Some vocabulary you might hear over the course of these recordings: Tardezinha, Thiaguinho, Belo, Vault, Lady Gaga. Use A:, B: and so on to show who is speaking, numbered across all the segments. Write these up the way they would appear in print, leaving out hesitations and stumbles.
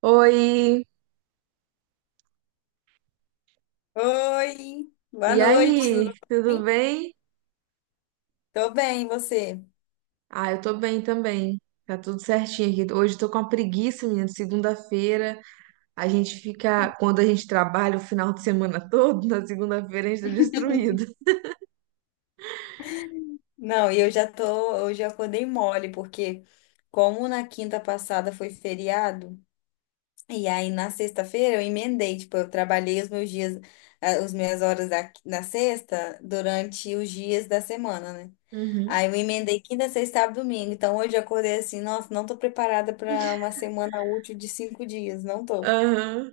A: Oi,
B: Oi, boa
A: e
B: noite,
A: aí?
B: tudo
A: Tudo
B: bem?
A: bem?
B: Tô bem, e você?
A: Ah, eu tô bem também. Tá tudo certinho aqui. Hoje eu tô com uma preguiça, menina. Segunda-feira, a gente fica. Quando a gente trabalha o final de semana todo, na segunda-feira a gente tá destruído.
B: Não, e eu já acordei mole, porque como na quinta passada foi feriado, e aí na sexta-feira eu emendei, tipo, eu trabalhei os meus dias, os minhas horas na sexta durante os dias da semana, né? Aí
A: Uhum.
B: eu emendei quinta, sexta, sábado, domingo. Então hoje eu acordei assim, nossa, não tô preparada pra uma semana útil de 5 dias, não tô.
A: Aham.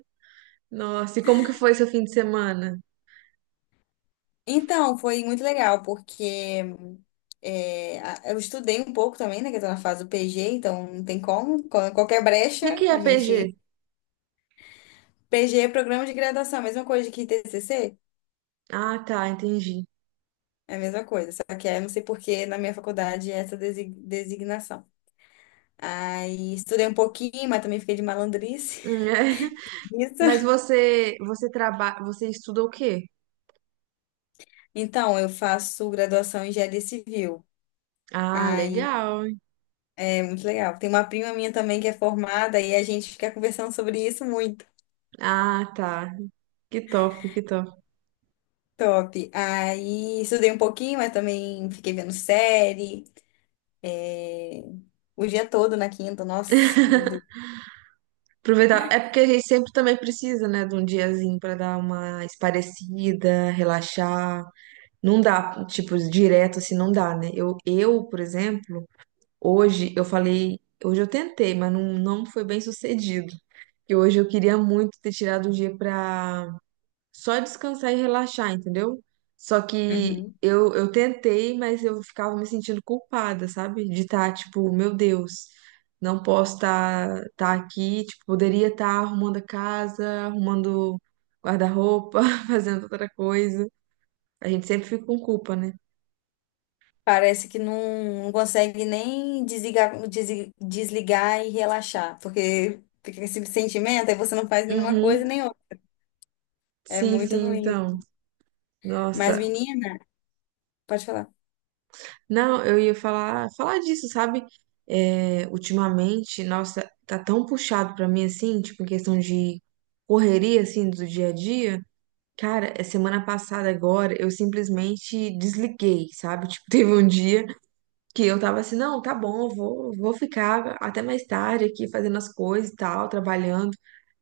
A: Nossa, e como que foi seu fim de semana?
B: Então, foi muito legal, porque eu estudei um pouco também, né? Que eu tô na fase do PG, então não tem como. Qualquer
A: O que
B: brecha,
A: que é
B: a
A: PG?
B: gente. PG é programa de graduação, a mesma coisa que TCC,
A: Ah, tá, entendi.
B: é a mesma coisa. Só que aí eu não sei por que na minha faculdade é essa designação. Aí estudei um pouquinho, mas também fiquei de malandrice.
A: É.
B: Isso.
A: Mas você trabalha, você estuda o quê?
B: Então, eu faço graduação em engenharia civil.
A: Ah,
B: Aí
A: legal.
B: é muito legal. Tem uma prima minha também que é formada e a gente fica conversando sobre isso muito.
A: Ah, tá. Que top, que top.
B: Top. Aí estudei um pouquinho, mas também fiquei vendo série. é, O dia todo na quinta, nossa, meu Deus.
A: Aproveitar. É porque a gente sempre também precisa, né, de um diazinho pra dar uma esparecida, relaxar. Não dá, tipo, direto assim, não dá, né? Eu, por exemplo, hoje eu falei, hoje eu tentei, mas não foi bem sucedido. Que hoje eu queria muito ter tirado um dia pra só descansar e relaxar, entendeu? Só que
B: Uhum.
A: eu tentei, mas eu ficava me sentindo culpada, sabe? De estar, tipo, meu Deus, não posso estar aqui, tipo, poderia estar arrumando a casa, arrumando guarda-roupa, fazendo outra coisa. A gente sempre fica com culpa, né?
B: Parece que não, não consegue nem desligar, desligar e relaxar, porque fica com esse sentimento, aí você não faz nenhuma
A: Uhum.
B: coisa nem outra. É
A: Sim,
B: muito
A: sim,
B: ruim.
A: então.
B: Mas,
A: Nossa,
B: menina, pode falar.
A: não, eu ia falar, falar disso, sabe? É, ultimamente, nossa, tá tão puxado pra mim assim, tipo, em questão de correria assim do dia a dia. Cara, é semana passada agora, eu simplesmente desliguei, sabe? Tipo, teve um dia que eu tava assim, não, tá bom, vou ficar até mais tarde aqui fazendo as coisas e tal, trabalhando.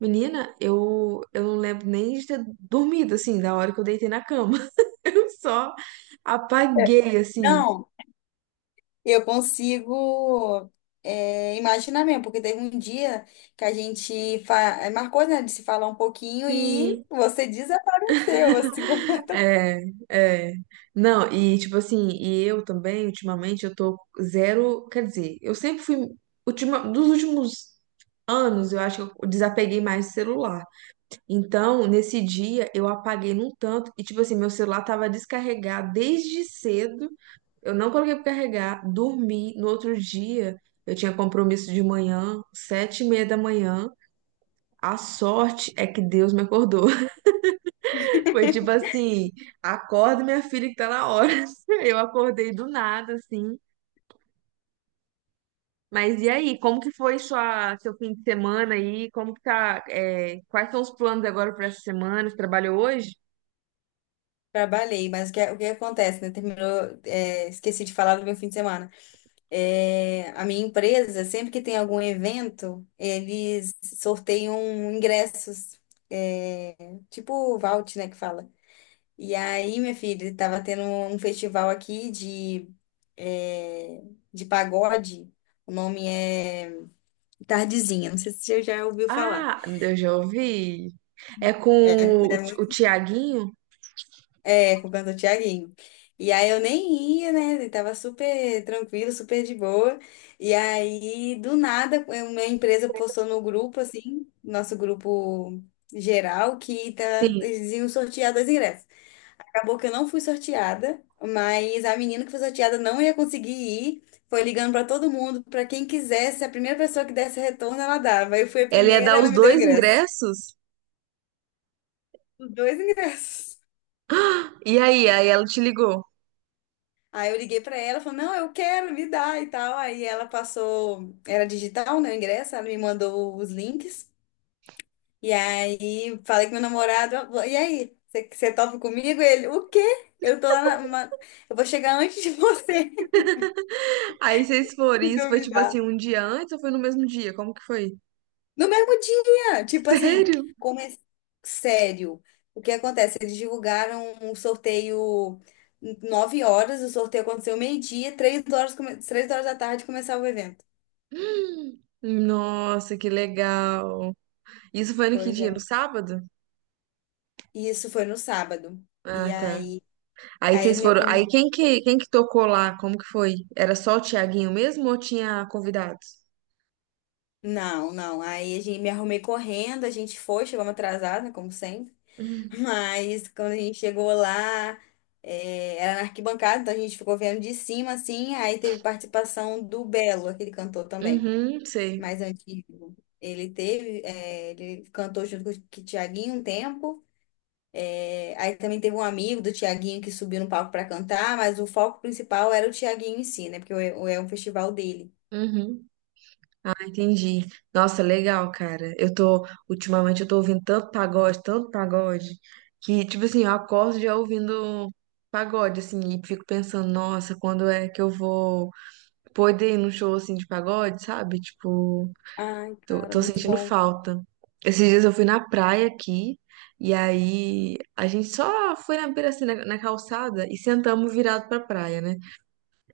A: Menina, eu não lembro nem de ter dormido assim, da hora que eu deitei na cama. Eu só
B: É.
A: apaguei assim.
B: Não. Eu consigo imaginar mesmo, porque teve um dia que a gente marcou, né, de se falar um pouquinho e
A: Sim.
B: você desapareceu, assim, completamente.
A: É, é. Não, e tipo assim, e eu também, ultimamente, eu tô zero. Quer dizer, eu sempre fui. Ultima, dos últimos anos, eu acho que eu desapeguei mais do celular. Então, nesse dia, eu apaguei num tanto. E tipo assim, meu celular tava descarregado desde cedo. Eu não coloquei pra carregar, dormi. No outro dia, eu tinha compromisso de manhã, sete e meia da manhã. A sorte é que Deus me acordou. Foi tipo assim, acorda minha filha que tá na hora. Eu acordei do nada, assim. Mas e aí, como que foi sua, seu fim de semana aí? Como que tá, é, quais são os planos agora para essa semana? Você trabalhou hoje?
B: Trabalhei, mas o que acontece, né? Terminou, esqueci de falar do meu fim de semana. É, a minha empresa, sempre que tem algum evento, eles sorteiam ingressos, é, tipo o Vault, né, que fala. E aí, minha filha, tava tendo um festival aqui eh, de pagode. O nome é Tardezinha. Não sei se você já ouviu falar.
A: Ah, eu já ouvi. É com
B: É,
A: o,
B: é,
A: o Tiaguinho?
B: é com o cantor Thiaguinho. E aí eu nem ia, né? Eu tava super tranquilo, super de boa. E aí, do nada, a minha empresa postou no grupo, assim, nosso grupo geral, que tá,
A: Sim.
B: eles iam sortear dois ingressos. Acabou que eu não fui sorteada, mas a menina que foi sorteada não ia conseguir ir. Foi ligando para todo mundo, para quem quisesse, a primeira pessoa que desse retorno, ela dava. Eu fui a
A: Ela ia
B: primeira,
A: dar
B: ela
A: os
B: me deu o
A: dois
B: ingresso.
A: ingressos?
B: Os dois ingressos.
A: E aí, aí ela te ligou.
B: Aí eu liguei para ela, falou: "Não, eu quero, me dá" e tal. Aí ela passou, era digital, né, o ingresso, ela me mandou os links. E aí falei com meu namorado: "Ah, "E aí, você topa comigo?" Ele: "O quê? Eu tô lá na, uma- eu vou chegar antes de você,
A: Aí vocês foram,
B: se
A: e isso foi tipo
B: duvidar."
A: assim, um dia antes ou foi no mesmo dia? Como que foi?
B: No mesmo dia, tipo assim,
A: Sério?
B: come... sério. O que acontece? Eles divulgaram um sorteio 9 horas, o sorteio aconteceu meio-dia, três horas da tarde começava o evento.
A: Nossa, que legal. Isso foi no que
B: Pois
A: dia? No
B: é.
A: sábado?
B: E isso foi no sábado. E
A: Ah, tá.
B: aí,
A: Aí
B: aí
A: vocês
B: minha
A: foram.
B: cor...
A: Aí quem que tocou lá? Como que foi? Era só o Tiaguinho mesmo ou tinha convidados?
B: Não, não. Aí a gente me arrumei correndo, a gente foi, chegamos atrasada, como sempre.
A: Uhum.
B: Mas quando a gente chegou lá, era na arquibancada, então a gente ficou vendo de cima, assim. Aí teve participação do Belo, aquele cantor também,
A: Uhum, sei.
B: mais antigo. Ele cantou junto com o Tiaguinho um tempo. Aí também teve um amigo do Tiaguinho que subiu no palco para cantar, mas o foco principal era o Tiaguinho em si, né? Porque é um festival dele.
A: Uhum. Ah, entendi. Nossa, legal, cara. Eu tô, ultimamente eu tô ouvindo tanto pagode, que, tipo assim, eu acordo já ouvindo pagode, assim, e fico pensando, nossa, quando é que eu vou poder ir num show, assim, de pagode, sabe? Tipo,
B: Ai,
A: tô,
B: cara,
A: tô
B: muito
A: sentindo
B: bom.
A: falta. Esses dias eu fui na praia aqui, e aí a gente só foi na beira, assim, na calçada e sentamos virado pra praia, né?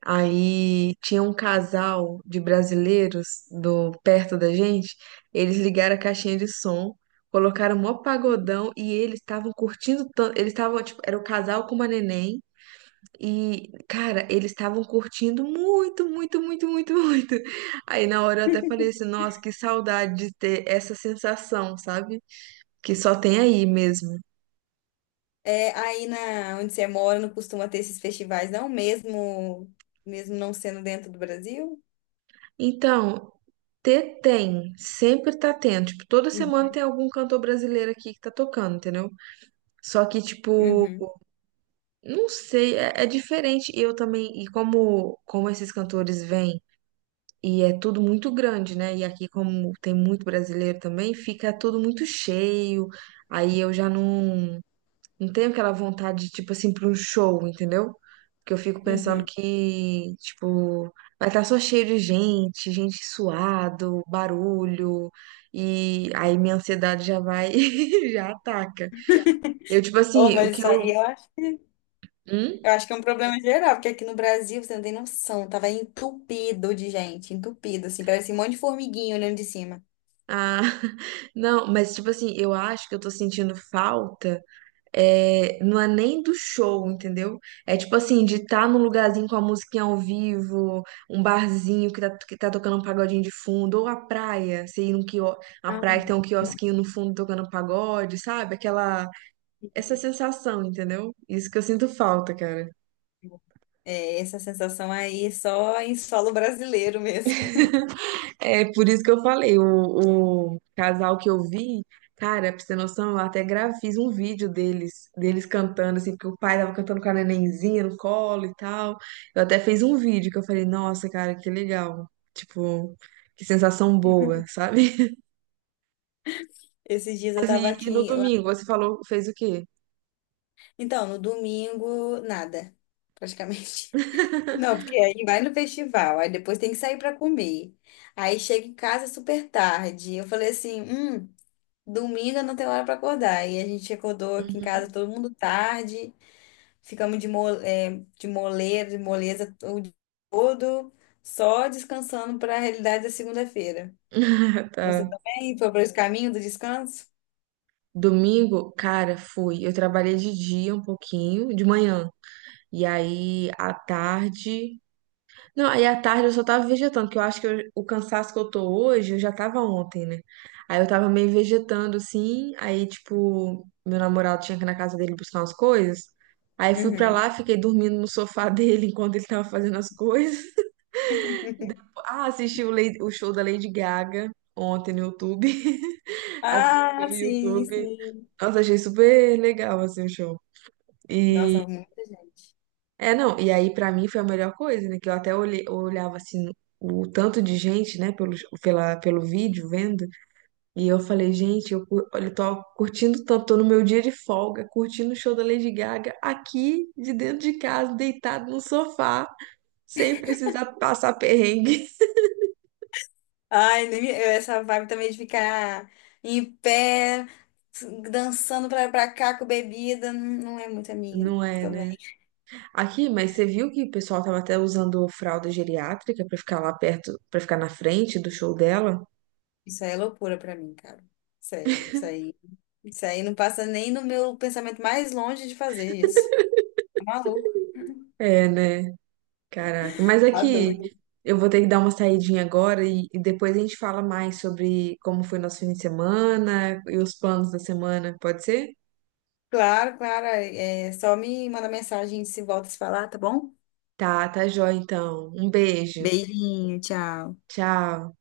A: Aí tinha um casal de brasileiros do, perto da gente, eles ligaram a caixinha de som, colocaram mó pagodão e eles estavam curtindo tanto. Eles estavam, tipo, era o casal com uma neném. E, cara, eles estavam curtindo muito, muito, muito, muito, muito. Aí na hora eu até falei assim, nossa, que saudade de ter essa sensação, sabe? Que só tem aí mesmo.
B: É, aí na onde você mora não costuma ter esses festivais, não, mesmo, mesmo não sendo dentro do Brasil?
A: Então, ter tem, sempre tá tendo. Tipo, toda semana
B: Uhum,
A: tem algum cantor brasileiro aqui que tá tocando, entendeu? Só que, tipo,
B: uhum,
A: não sei, é, é diferente. E eu também, e como, como esses cantores vêm. E é tudo muito grande, né? E aqui, como tem muito brasileiro também, fica tudo muito cheio. Aí eu já não, não tenho aquela vontade, tipo assim, para um show, entendeu? Porque eu fico pensando
B: uhum.
A: que, tipo, vai estar só cheio de gente, gente suado, barulho. E aí minha ansiedade já vai, e já ataca. Eu, tipo
B: Oh,
A: assim, o
B: mas
A: que
B: isso
A: eu.
B: aí eu acho,
A: Hum?
B: eu acho que é um problema geral, porque aqui no Brasil, você não tem noção, tava entupido de gente, entupido, assim, parecia um monte de formiguinha olhando de cima.
A: Ah, não, mas tipo assim, eu acho que eu tô sentindo falta. É, não é nem do show, entendeu? É tipo assim, de estar num lugarzinho com a musiquinha ao vivo, um barzinho que tá tocando um pagodinho de fundo, ou a praia, você ir num quio, a
B: Ah.
A: praia que tem um
B: Não.
A: quiosquinho no fundo tocando pagode, sabe? Aquela, essa sensação, entendeu? Isso que eu sinto falta, cara.
B: É, essa sensação aí só em solo brasileiro mesmo.
A: É por isso que eu falei, o casal que eu vi, cara, pra você ter noção, eu até gravei, fiz um vídeo deles, deles cantando, assim, porque o pai tava cantando com a nenenzinha no colo e tal. Eu até fiz um vídeo que eu falei, nossa, cara, que legal. Tipo, que sensação boa, sabe?
B: Esses dias eu tava
A: E no
B: aqui lá.
A: domingo, você falou, fez o quê?
B: Então, no domingo, nada, praticamente. Não, porque aí vai no festival, aí depois tem que sair para comer. Aí chega em casa super tarde. Eu falei assim, domingo eu não tem hora para acordar. E a gente acordou aqui em casa
A: Uhum.
B: todo mundo tarde, ficamos de, mo é, de moleira, de moleza o dia todo, só descansando para a realidade da segunda-feira. Você
A: Tá.
B: também foi para esse caminho do descanso?
A: Domingo, cara, fui. Eu trabalhei de dia um pouquinho, de manhã. E aí, à tarde. Não, aí à tarde eu só tava vegetando, que eu acho que eu- o cansaço que eu tô hoje, eu já tava ontem, né? Aí eu tava meio vegetando, assim, aí, tipo, meu namorado tinha que ir na casa dele buscar umas coisas. Aí fui pra
B: Uhum.
A: lá, fiquei dormindo no sofá dele enquanto ele tava fazendo as coisas. Ah, assisti o, Lady- o show da Lady Gaga ontem no YouTube. Assisti
B: Ah,
A: pelo
B: sim,
A: YouTube.
B: sim.
A: Nossa, achei super legal, assim, o show.
B: Nossa,
A: E
B: muita gente.
A: é, não, e aí pra mim foi a melhor coisa, né? Que eu até olhe- eu olhava assim o tanto de gente, né, pelo, pela, pelo vídeo vendo, e eu falei, gente, eu, cu- olha, eu tô curtindo tanto, tô no meu dia de folga, curtindo o show da Lady Gaga aqui de dentro de casa, deitado no sofá, sem precisar passar perrengue.
B: Ai, nem me- eu- essa vibe também de ficar em pé, dançando pra cá com bebida, não é muito a minha
A: Não é,
B: também.
A: né? Aqui, mas você viu que o pessoal tava até usando fralda geriátrica pra ficar lá perto, pra ficar na frente do show dela?
B: Isso aí é loucura pra mim, cara. Sério, isso aí não passa nem no meu pensamento mais longe de fazer isso. Tá maluco.
A: É, né? Caraca, mas é
B: Tá
A: que
B: doido.
A: eu vou ter que dar uma saidinha agora e depois a gente fala mais sobre como foi nosso fim de semana e os planos da semana, pode ser?
B: Claro, claro. É, é, só me manda mensagem se volta a se falar, tá bom?
A: Tá, tá jóia então. Um beijo.
B: Beijinho, tchau.
A: Tchau.